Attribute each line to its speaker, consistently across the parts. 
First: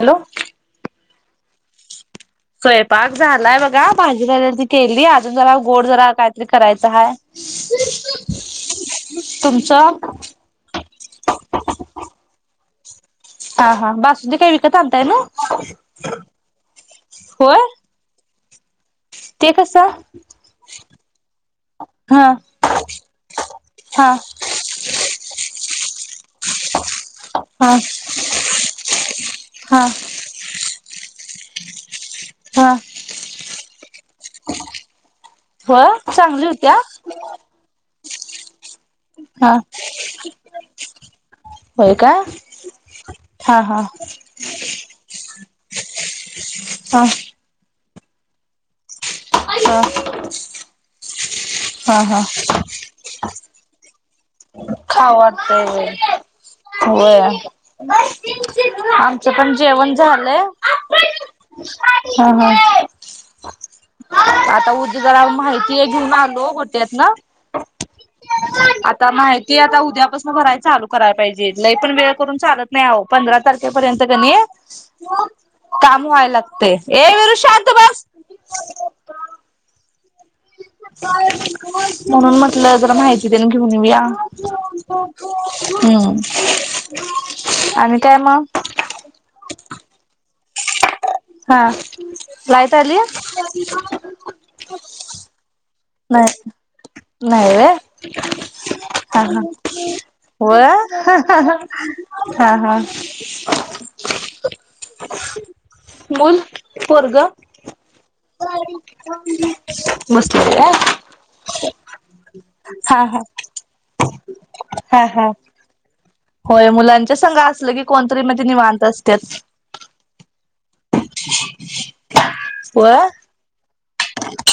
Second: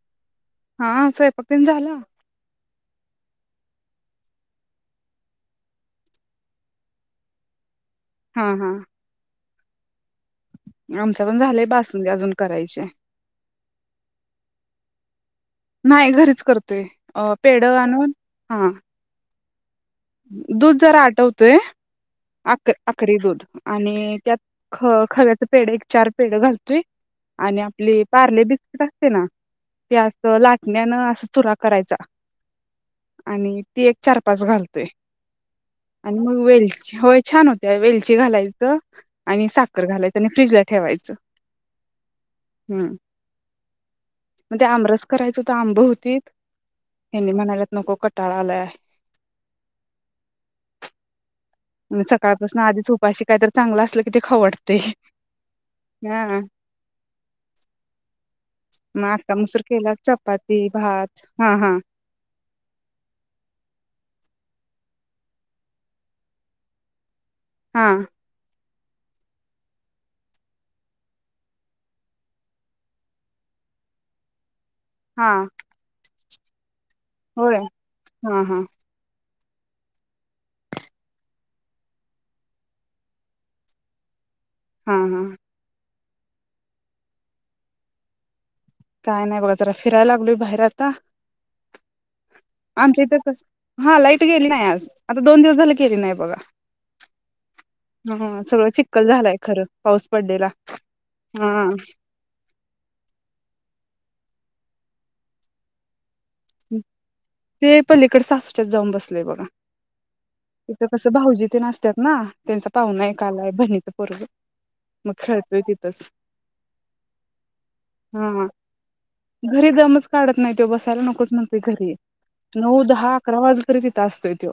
Speaker 1: Hello.
Speaker 2: हा स्वयंपाकिन झाला.
Speaker 1: स्वयंपाक झालाय बघा. भाजी राहिल्या ती केली. अजून जरा गोड जरा काहीतरी करायचं हाय.
Speaker 2: हा हा.
Speaker 1: तुमचं?
Speaker 2: आमच पण झालंय. बासुंदी अजून करायची ये.
Speaker 1: हा हा बासुधी काय विकत आणलताय ना
Speaker 2: नाही घरीच करतोय अ
Speaker 1: होय.
Speaker 2: पेढ आणून हा.
Speaker 1: ते कसं?
Speaker 2: दूध जरा आटवतोय
Speaker 1: हा
Speaker 2: आक आकडी दूध
Speaker 1: हा
Speaker 2: आणि त्यात ख खव्याच पेड एक चार पेड घालतोय. आणि
Speaker 1: हा
Speaker 2: आपली पार्ले बिस्किट असतय ना.
Speaker 1: हा
Speaker 2: ते अस लाटण्यानं. चुरा करायचा.
Speaker 1: हा
Speaker 2: आणि ती एक चार पाच घाल. ते,
Speaker 1: हो चांगली होत्या.
Speaker 2: ची घालायचं. आणि
Speaker 1: हा
Speaker 2: साखर घालायचं आणि फ्रिजला ठेवायचं,
Speaker 1: होय काय
Speaker 2: हम
Speaker 1: हा हा
Speaker 2: मग ते आमरस करायचं. का आंब होतीत.
Speaker 1: हा
Speaker 2: हेनी म्हणाल्यात. नको कटाळा आलाय.
Speaker 1: हा. हा हा
Speaker 2: सकाळपासून आधीच उपाशी काय तरी चांगलं असलं की, किती खाऊ वाटतं.
Speaker 1: खाऊ वाटतं होय.
Speaker 2: मग
Speaker 1: आमचं
Speaker 2: आक्का
Speaker 1: पण
Speaker 2: मसूर केला
Speaker 1: जेवण झालंय,
Speaker 2: चपाती भात हा हा
Speaker 1: हा हो. आता उद्या जरा माहिती एक घेऊन आलो. गोट्यात न,
Speaker 2: हा,
Speaker 1: आता माहिती आता उद्यापासून भरायला चालू करायला पाहिजे. लय पण वेळ करून चालत नाही आहो पंधरा तारखेपर्यंत कणी,
Speaker 2: हा
Speaker 1: काम व्हाय लागत ते. ये वीरू
Speaker 2: होय
Speaker 1: शांत बस.
Speaker 2: हा हा
Speaker 1: म्हणून म्हटलं, जरा माहिती तेन घेऊन येऊया.
Speaker 2: हा हा
Speaker 1: हम. आणि काय मग?
Speaker 2: काय नाही बघा जरा, फिरायला लागलो बाहेर आता
Speaker 1: हा लाईट आली
Speaker 2: आमच्या इथं हा लाईट गेली नाही आज आता दोन दिवस झाले. गेली बघा
Speaker 1: नाही नाही
Speaker 2: ह सगळं चिक्कल झालाय खरं पाऊस पडलेला
Speaker 1: व्हय हा हा व्हय हा हा. [unintelligible] मंग पोरगं
Speaker 2: ते पलीकड सासूच्यात
Speaker 1: बसलाय बघा.
Speaker 2: तर कसं भाऊजी तेन असतात. ना त्यांचा
Speaker 1: हा
Speaker 2: पाहुना
Speaker 1: हा
Speaker 2: एक आलाय बहिणच पोरग
Speaker 1: हा
Speaker 2: मग
Speaker 1: हा
Speaker 2: खेळतोय तिथंच.
Speaker 1: होय मुलांच्या संग असलं कोण तरी म्हणजे
Speaker 2: हा
Speaker 1: निवांत असतात.
Speaker 2: म्हणते घरी नऊ दहा अकरा वाजले कि, तिथं असतोय तो,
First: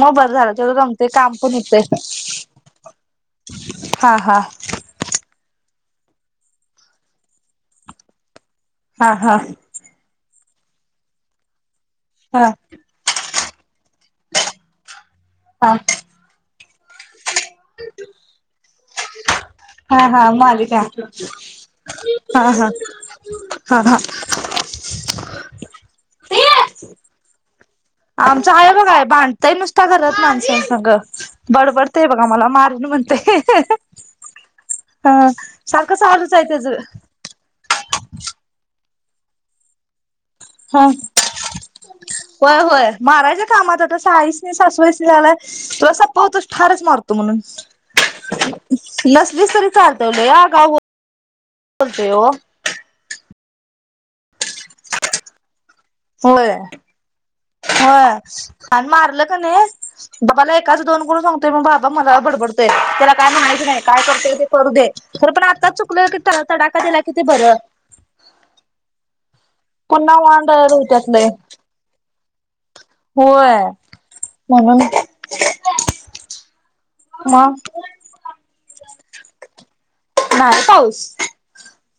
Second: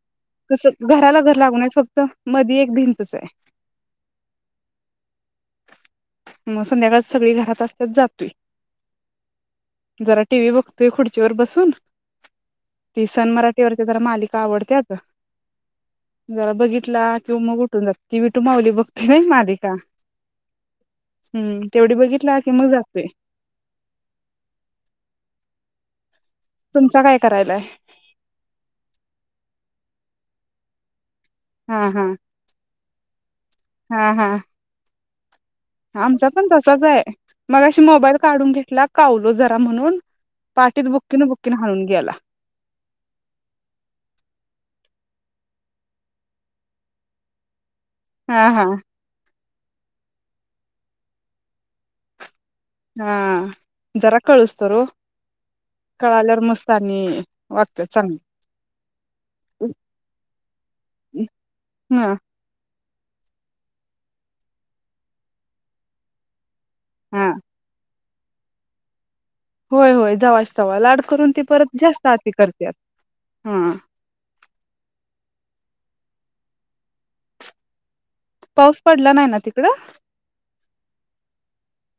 Speaker 1: मग बरं झालं तेवढं
Speaker 2: कसं
Speaker 1: गमतय
Speaker 2: घराला
Speaker 1: काम
Speaker 2: घर
Speaker 1: पण
Speaker 2: लागून
Speaker 1: होतय
Speaker 2: फक्त मधे एक भिंतच आहे.
Speaker 1: हा हा
Speaker 2: मग संध्याकाळ सगळी घरात असतात जातोय.
Speaker 1: हा हा.
Speaker 2: जरा टीव्ही बघतो. ते खुर्ची वर बसून.
Speaker 1: हा
Speaker 2: ती सनमरत जरा मालिका आवडत्यात
Speaker 1: हा
Speaker 2: जरा बघित उठला किंवा मग उठुन जातो कि विठू मावली बघती व्हय मागे.
Speaker 1: हा हा मालिका
Speaker 2: तेवढी बघितला की
Speaker 1: हां हा
Speaker 2: मग जातोय
Speaker 1: हां हा
Speaker 2: तुमचा काय करायलाय?
Speaker 1: आमचं आहे बघा भांडतय नुसता घरात माणसं संग.
Speaker 2: हा
Speaker 1: बडबडतेय
Speaker 2: हा
Speaker 1: बघा मला मारन म्हणतय.
Speaker 2: हा हा
Speaker 1: हां
Speaker 2: आमचा पण तसाच आहे मगाशी मोबाईल काढून घेतला. कावलो जरा म्हणून. पाठीत
Speaker 1: हा
Speaker 2: बुक्कीन बुक्कीन हाणून गेला
Speaker 1: होय होय मारायच्या कामात आता साईंस नी सासुवासनी आलाय. तूला संपवतो ठारच मारतो म्हणून.
Speaker 2: हा हा
Speaker 1: नसलीस तरी चालत लय आगाव बोलतोय हो.
Speaker 2: हा जरा कळस्तरू.
Speaker 1: होय
Speaker 2: वागत्यात
Speaker 1: होय
Speaker 2: चांगली.
Speaker 1: आणि मारलं कनाय मला एकाच दोन करून सांगतोय मग बाबा
Speaker 2: हा
Speaker 1: मला बडबडतोय. त्याला काय म्हणायचं नाही काय करतय ते करू दे तर पण आता चुकलं की तडाकतडाक त्याला किती
Speaker 2: हा
Speaker 1: बरं.
Speaker 2: होय
Speaker 1: पुन्हा
Speaker 2: होय
Speaker 1: वांड
Speaker 2: जावाच तवा लाड
Speaker 1: होत्यात लय
Speaker 2: करून ते परत जास्त ती [unintelligible]
Speaker 1: होय म्हणून मग
Speaker 2: पाऊस पडला नाही ना तिकडं?
Speaker 1: नाही पाऊस.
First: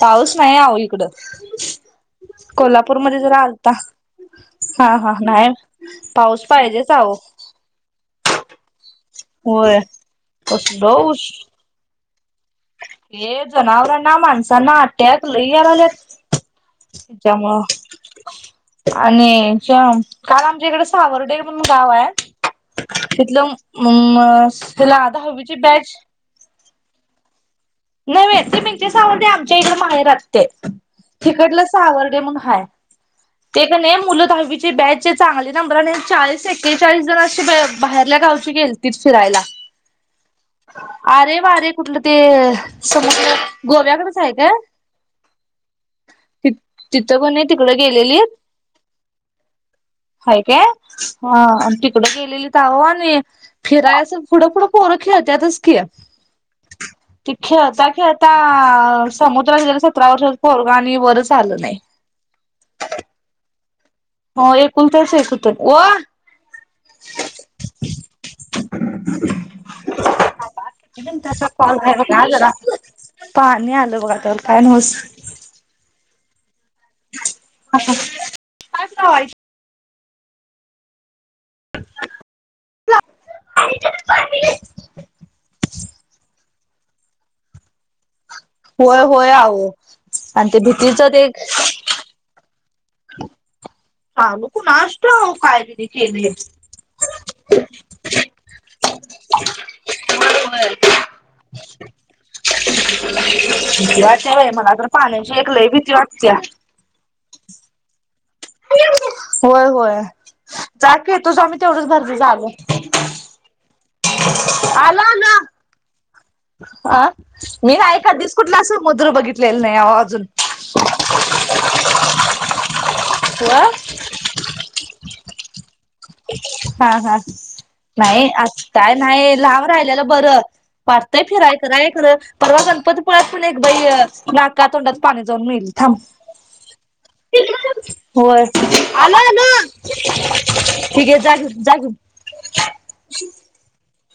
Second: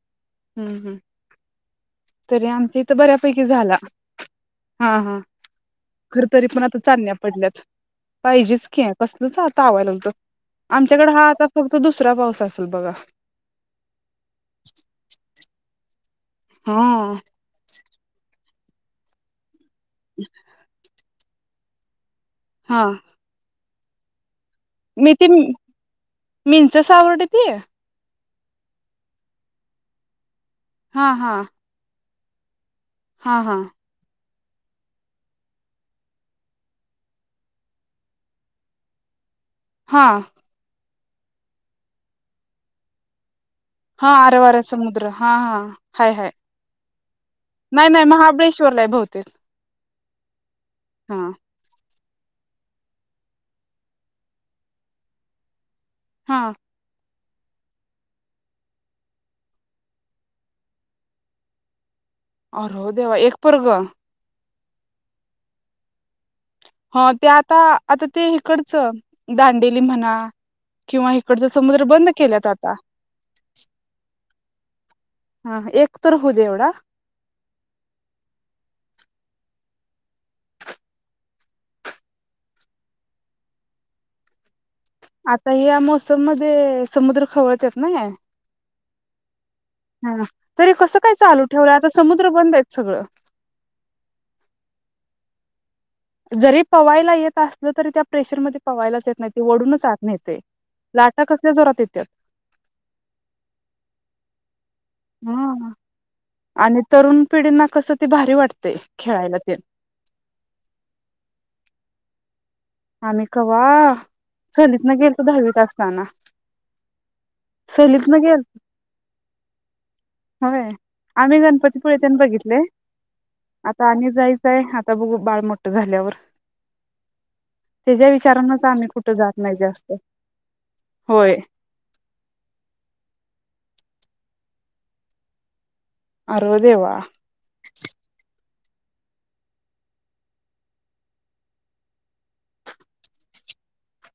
Speaker 1: पाऊस नाही
Speaker 2: हम्म
Speaker 1: आहो
Speaker 2: हम्म
Speaker 1: इकड
Speaker 2: तरी आमच्या इथं
Speaker 1: कोल्हापूरमध्ये जरा
Speaker 2: बऱ्यापैकी
Speaker 1: आलता
Speaker 2: झाला
Speaker 1: हा हा नाही आणखी
Speaker 2: खर
Speaker 1: पाऊस
Speaker 2: तरी पण आता
Speaker 1: पाहिजेच
Speaker 2: चांदण्या
Speaker 1: आहो.
Speaker 2: पडल्यात पाहिजेच की. कसलच
Speaker 1: होय
Speaker 2: तावायला होतं
Speaker 1: कसलो
Speaker 2: आमच्याकडे
Speaker 1: उश
Speaker 2: हा आता फक्त दुसरा पाऊस. असेल बघा
Speaker 1: हे जनावरांना, माणसांना आ टॅक्स लयी यायल्यात.
Speaker 2: हा
Speaker 1: त्यामुळं आणि शम काल आमच्या इकडे सावरर्डे ण [unintelligible] गाव आहे.
Speaker 2: हा
Speaker 1: तिथलं म्म ते ला आ दाहावीची बॅच
Speaker 2: मिं [unintelligible]
Speaker 1: नव्हे ते मींचे सावरडे आमच्या इकडे माहेरात. ते
Speaker 2: हा हा
Speaker 1: तिकडलं सावर ते म्हंग हाय.
Speaker 2: हा हा
Speaker 1: ते कनी मुलं दहावी बॅच चांगले नंबर आणि चाळीस एक्केचाळीस जण अशी बाहेरल्या गावची गेलतीत फिरायला.
Speaker 2: हा.
Speaker 1: आरे वारे कुठलं ते समजलं.
Speaker 2: हा आरवार समुद्र हा हा हाय हाय
Speaker 1: ति तिथं कोणी तिकड
Speaker 2: नाही नाही
Speaker 1: गेलेली
Speaker 2: महाबळेश्वरलाय बहुतेक.
Speaker 1: हाय.
Speaker 2: हा
Speaker 1: [unintelligible] कडं गेलेली तावो आणि फिरायचं पुढं पुुढं पोरं खेळत्यातच की
Speaker 2: हा.
Speaker 1: ते खेळता खेळता समुद्रात गेलं सतरा वर्ष पोरग आणि वरंच आलं नाही.
Speaker 2: अर देवा एक पोरग
Speaker 1: हो एकूण तर [unintelligible]
Speaker 2: ह ते आता आता ते इकडचं दांडेली म्हणा किंवा
Speaker 1: त्याचा
Speaker 2: इकडच
Speaker 1: कॉल
Speaker 2: समुद्र
Speaker 1: आहे
Speaker 2: बंद
Speaker 1: बघा
Speaker 2: केल्यात
Speaker 1: जरा
Speaker 2: आता
Speaker 1: पाणी आलं बघा त्यावर काय
Speaker 2: हा हा एक तर, हो दे एवढा.
Speaker 1: हा हा पाईप कूठहाय? [unintelligible]
Speaker 2: आता या मोसम मध्ये समुद्र खवळत्यात ना.
Speaker 1: होय होय आवो.
Speaker 2: हा तरी कसं काय चालू ठेवलं आता समुद्र बंद आहेत. सगळं
Speaker 1: [unintelligible] कुनाश ठाउक काय बाई
Speaker 2: जरी पवायला येत असलं तरी त्या प्रेशरमध्ये पवायलाच येत नाही वडूनच आत न्हेतय लाटा कसल्या जोरात येत्यात.
Speaker 1: [unintelligible] पाण्याची एक लयी
Speaker 2: ह
Speaker 1: भीती वाटत्या.
Speaker 2: आणि तरुण पिढींना कसं ते भारी वाटते खेळायला ते
Speaker 1: होय होय जा की तु जा मी तेवडचं [unintelligible]
Speaker 2: आम्ही कवा सहलीत न
Speaker 1: आलं
Speaker 2: गेलतो
Speaker 1: आलं.
Speaker 2: दहावीत असताना.
Speaker 1: आ मी नाय
Speaker 2: सहलीतन
Speaker 1: कधीचं
Speaker 2: गेल
Speaker 1: कुठला समुद्र बघितलेला नाही अवो अजून
Speaker 2: होय. आम्ही गणपतीपुळे तेन बघितले
Speaker 1: होय.
Speaker 2: आता आणि जायचंय आता बघू बाळ मोठं झाल्यावर
Speaker 1: हा, हा.
Speaker 2: त्याच्या
Speaker 1: नाही
Speaker 2: विचारानच आम्ही
Speaker 1: आताय
Speaker 2: कुठं
Speaker 1: नाही
Speaker 2: जात
Speaker 1: लाब
Speaker 2: जास्त
Speaker 1: राहिलेलं बरं. वाटतंय
Speaker 2: होय
Speaker 1: फिराय कराय खरं परवा गणपतीपुळ्यात कुनी बाई नाका तोंडात पाणी जाऊन मेली. थांब.
Speaker 2: अरं देवा.
Speaker 1: आलो, आलो. ठीक आहे जा घेऊन, जा घेऊन.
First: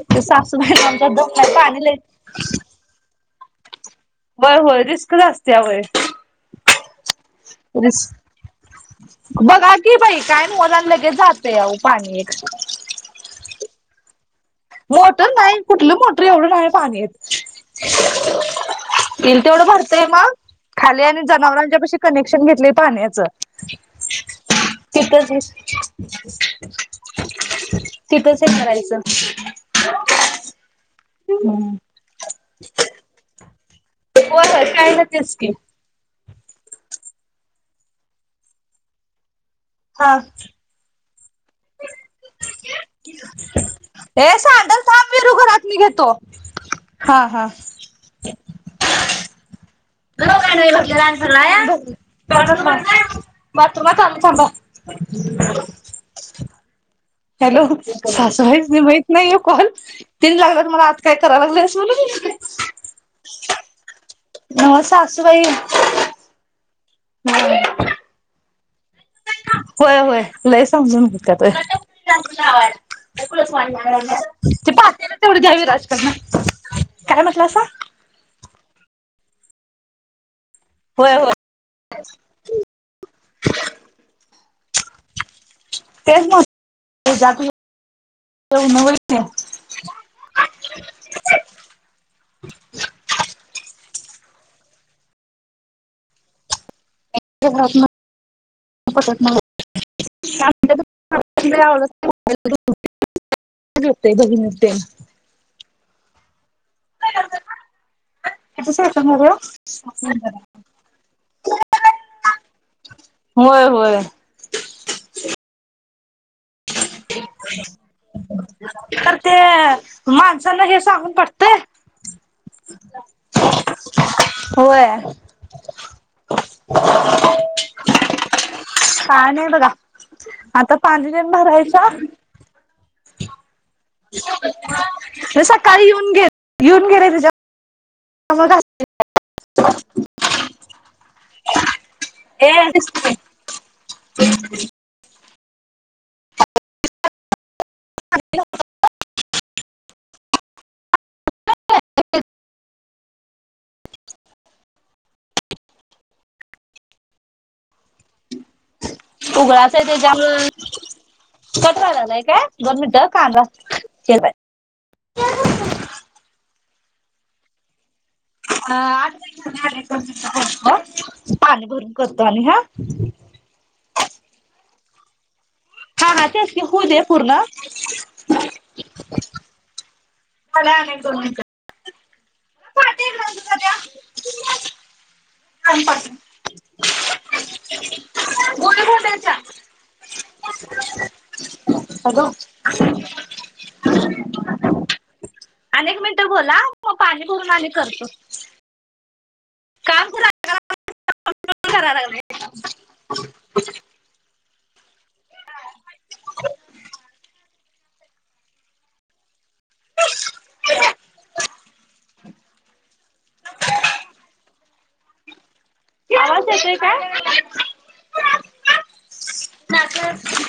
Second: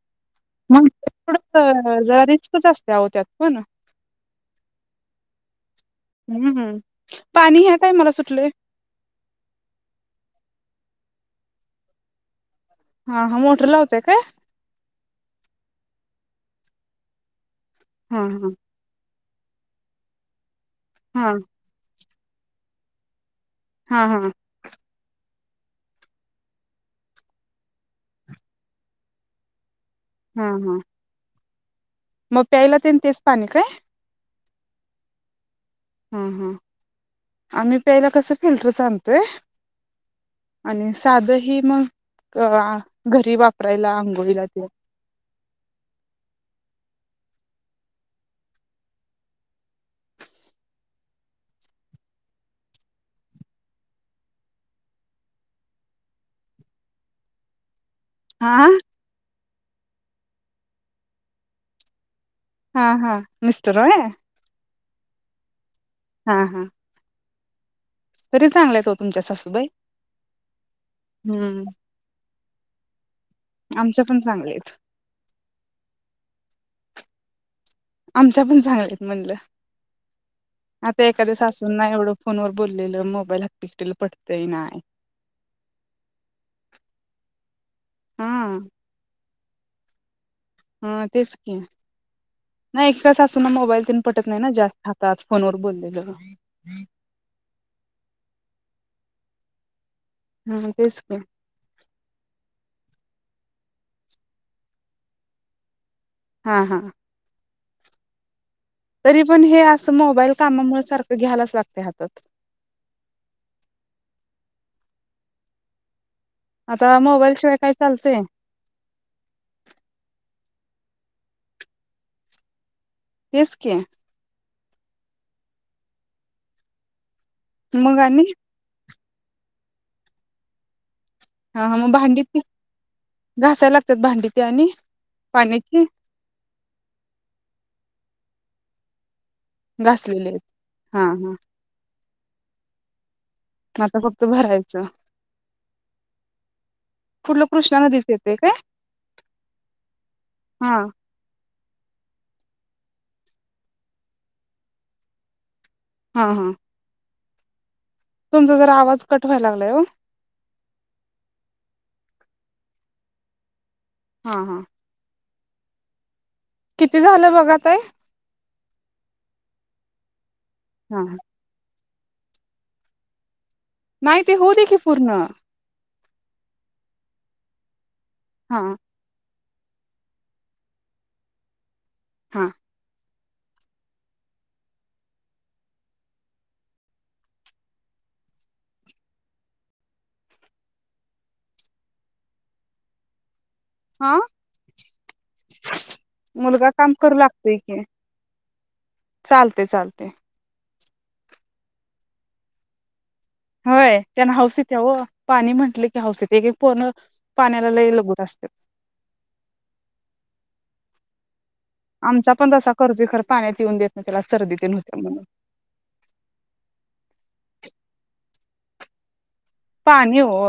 Speaker 1: ते साफ सफाई
Speaker 2: मग
Speaker 1: आमच्यात दम नाही पाणी लयी
Speaker 2: हो ना.
Speaker 1: बर होय, रिस्कचं असत्या होय.
Speaker 2: हम्म, हम्म. पाणी ह्या
Speaker 1: रिस्क
Speaker 2: टाईमाला सुटलंय व्हय?
Speaker 1: मोलां लगेच जातंय अहो पाणी एक
Speaker 2: हा, हा मोटर लावताय काय?
Speaker 1: मोटर नाही. कुठलं मोटर एवढं नाही पाणी येतं.
Speaker 2: हा, हा.
Speaker 1: इल तेवढ भरतेय मग खाली आणि
Speaker 2: हा
Speaker 1: जनावरांच्यापशी कनेक्शन घेतले पाण्याचं
Speaker 2: हा, हा.
Speaker 1: तिथंच तिथंच हे करायचं [inaudible]
Speaker 2: हा, हा.
Speaker 1: हम्म.
Speaker 2: मग प्यायला तेन तेचं पाणी काय?
Speaker 1: होय, होय प्यायला तेचं की.
Speaker 2: हा, हा आम्ही प्यायला कसं फिल्टरच आनतोय.
Speaker 1: हा.
Speaker 2: साधं ही मग अ घरी वापरायला
Speaker 1: हे
Speaker 2: आंघोळीला ते
Speaker 1: सांडल थांब विरू घरात मी घेतो, हा. हा. [unintelligible] भरलाया भर बात्रुमात आलो थांबा. हॅलो.
Speaker 2: हा
Speaker 1: सासूबाईसनी माहीत नाहीये कॉल? तिनी लागलात मला आता काय करा लागल्यास म्हणून
Speaker 2: हा, हा. मीस्टर होय?
Speaker 1: नव्हं सासूबाई
Speaker 2: हा, हा.
Speaker 1: हो.
Speaker 2: तरी चांगल्या हाईत ओ तुमच्या सासू
Speaker 1: होय होय लय समजून घेण्यात
Speaker 2: हम्म
Speaker 1: होय,
Speaker 2: आमच्या पण चांगल्या
Speaker 1: ते
Speaker 2: आहेत
Speaker 1: पातेल तेवढी घ्या वीराजकडनं. काय म्हंटलासा?
Speaker 2: आमच्यापण चांगल्यात हाईत म्हणलं. आता
Speaker 1: होय होय
Speaker 2: एखादस असून ना एवढं फोनवर व बोललेलं मोबाईल [unintelligible] पटतंय नाय.
Speaker 1: तेच म्हटलं जात
Speaker 2: हां.
Speaker 1: [inaudible]
Speaker 2: हा तेच की. नाही का सासूना मोबाईल तेन पटत नाही ना जास्त हातात फोनवर बोललेलं.
Speaker 1: [unintelligible] पटत नाही.
Speaker 2: हा तेच की
Speaker 1: [inaudible] [inaudible] येतंय बघणं ते.
Speaker 2: हा हा.
Speaker 1: [unintelligible] कसं
Speaker 2: तरी
Speaker 1: सापडणार ओ?
Speaker 2: पण हे असं मोबाईल कामामुळे सारखं घ्यायलाच लागतंय हातात
Speaker 1: [unintelligible] होय होय.
Speaker 2: आता मोबाईल शिवाय काय चालतंय
Speaker 1: तर ते मान त्यांना हे सांगून पटतंय.
Speaker 2: तेचकी.
Speaker 1: होय.
Speaker 2: मग आणि
Speaker 1: काय नाही बगा. आता पानरी तेन भरायचं
Speaker 2: घासाय लाग
Speaker 1: ते सकाळी येऊन घे. घेऊन गेले तुज्या [unintelligible]
Speaker 2: घासलेले हा हा.
Speaker 1: हे
Speaker 2: आता फक्त भरायचं. कुठलं कृष्णा नदीचं येतंय काय? हा.
Speaker 1: [inaudible]
Speaker 2: हा हा. तुमचा जरा आवाज कट व्हायला लागलाय
Speaker 1: उगळाच
Speaker 2: हो
Speaker 1: आहे, त्याच्यामु कट व्हाय लागलाय काय? दोन मिंट हं कांदा चिराय
Speaker 2: हा हा. किती झालं बघा ताई?
Speaker 1: अ [unintelligible] म
Speaker 2: हा
Speaker 1: पाणी भरून करतो आणि हा
Speaker 2: नाई ते होउ दे की पूर्ण
Speaker 1: हा हा तेच की हू दे पूर्ण
Speaker 2: हा.
Speaker 1: [unintelligible] आणि एक दोन मींट
Speaker 2: हा.
Speaker 1: [unintelligible] [unintelligible] पाच [unintelligible] गोळी घाल त्यांच्या हॅलो.
Speaker 2: हा
Speaker 1: आणि एक मिंट बोला,
Speaker 2: मुलगा काम
Speaker 1: मग
Speaker 2: करू
Speaker 1: पाणी भरून आणि करतो.
Speaker 2: चाल ते चालते.
Speaker 1: [unintelligible] करा लागलय [unintelligible]
Speaker 2: होय त्यान हौस इत ते ओ पाणी म्हंटल की हौस [unintelligible] पूर्ण एक एक पोरनं पाण्याला लय लगुत असत्यात.
Speaker 1: [unintelligible]
Speaker 2: आमचा पण तसा करतुय, खर पाण्यात युन देत नई तेला सर्दीतेन हुत्या म्हणून
Speaker 1: आवाज येतोय काय? [unintelligible]
Speaker 2: पाणी ओ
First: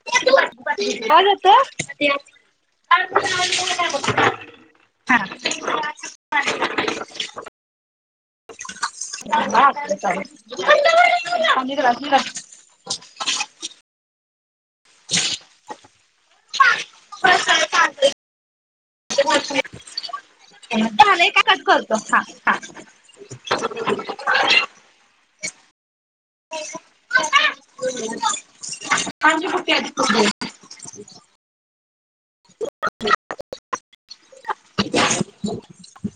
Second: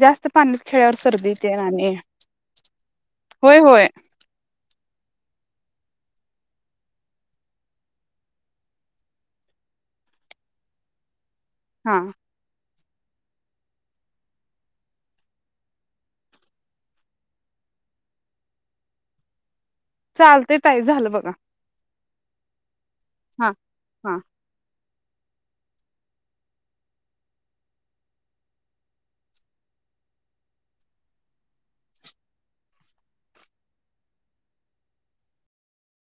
Speaker 2: जास्त पाण्यात खेळल्यावर सर्दी तेन
Speaker 1: [unintelligible]
Speaker 2: आणि
Speaker 1: आवाज
Speaker 2: होय होय
Speaker 1: येतोय [unintelligible] हा [unintelligible] थांबा [unintelligible] चालू
Speaker 2: हा
Speaker 1: [unintelligible] [unintelligible] [inaudible] [unintelligible]
Speaker 2: चालतय ताई झालं
Speaker 1: झालंय
Speaker 2: बघा.
Speaker 1: का [unintelligible] हा हा.
Speaker 2: हा हा.
Speaker 1: [unintelligible] थांब की बुट्टी आदी ठेवूदे [unintelligible]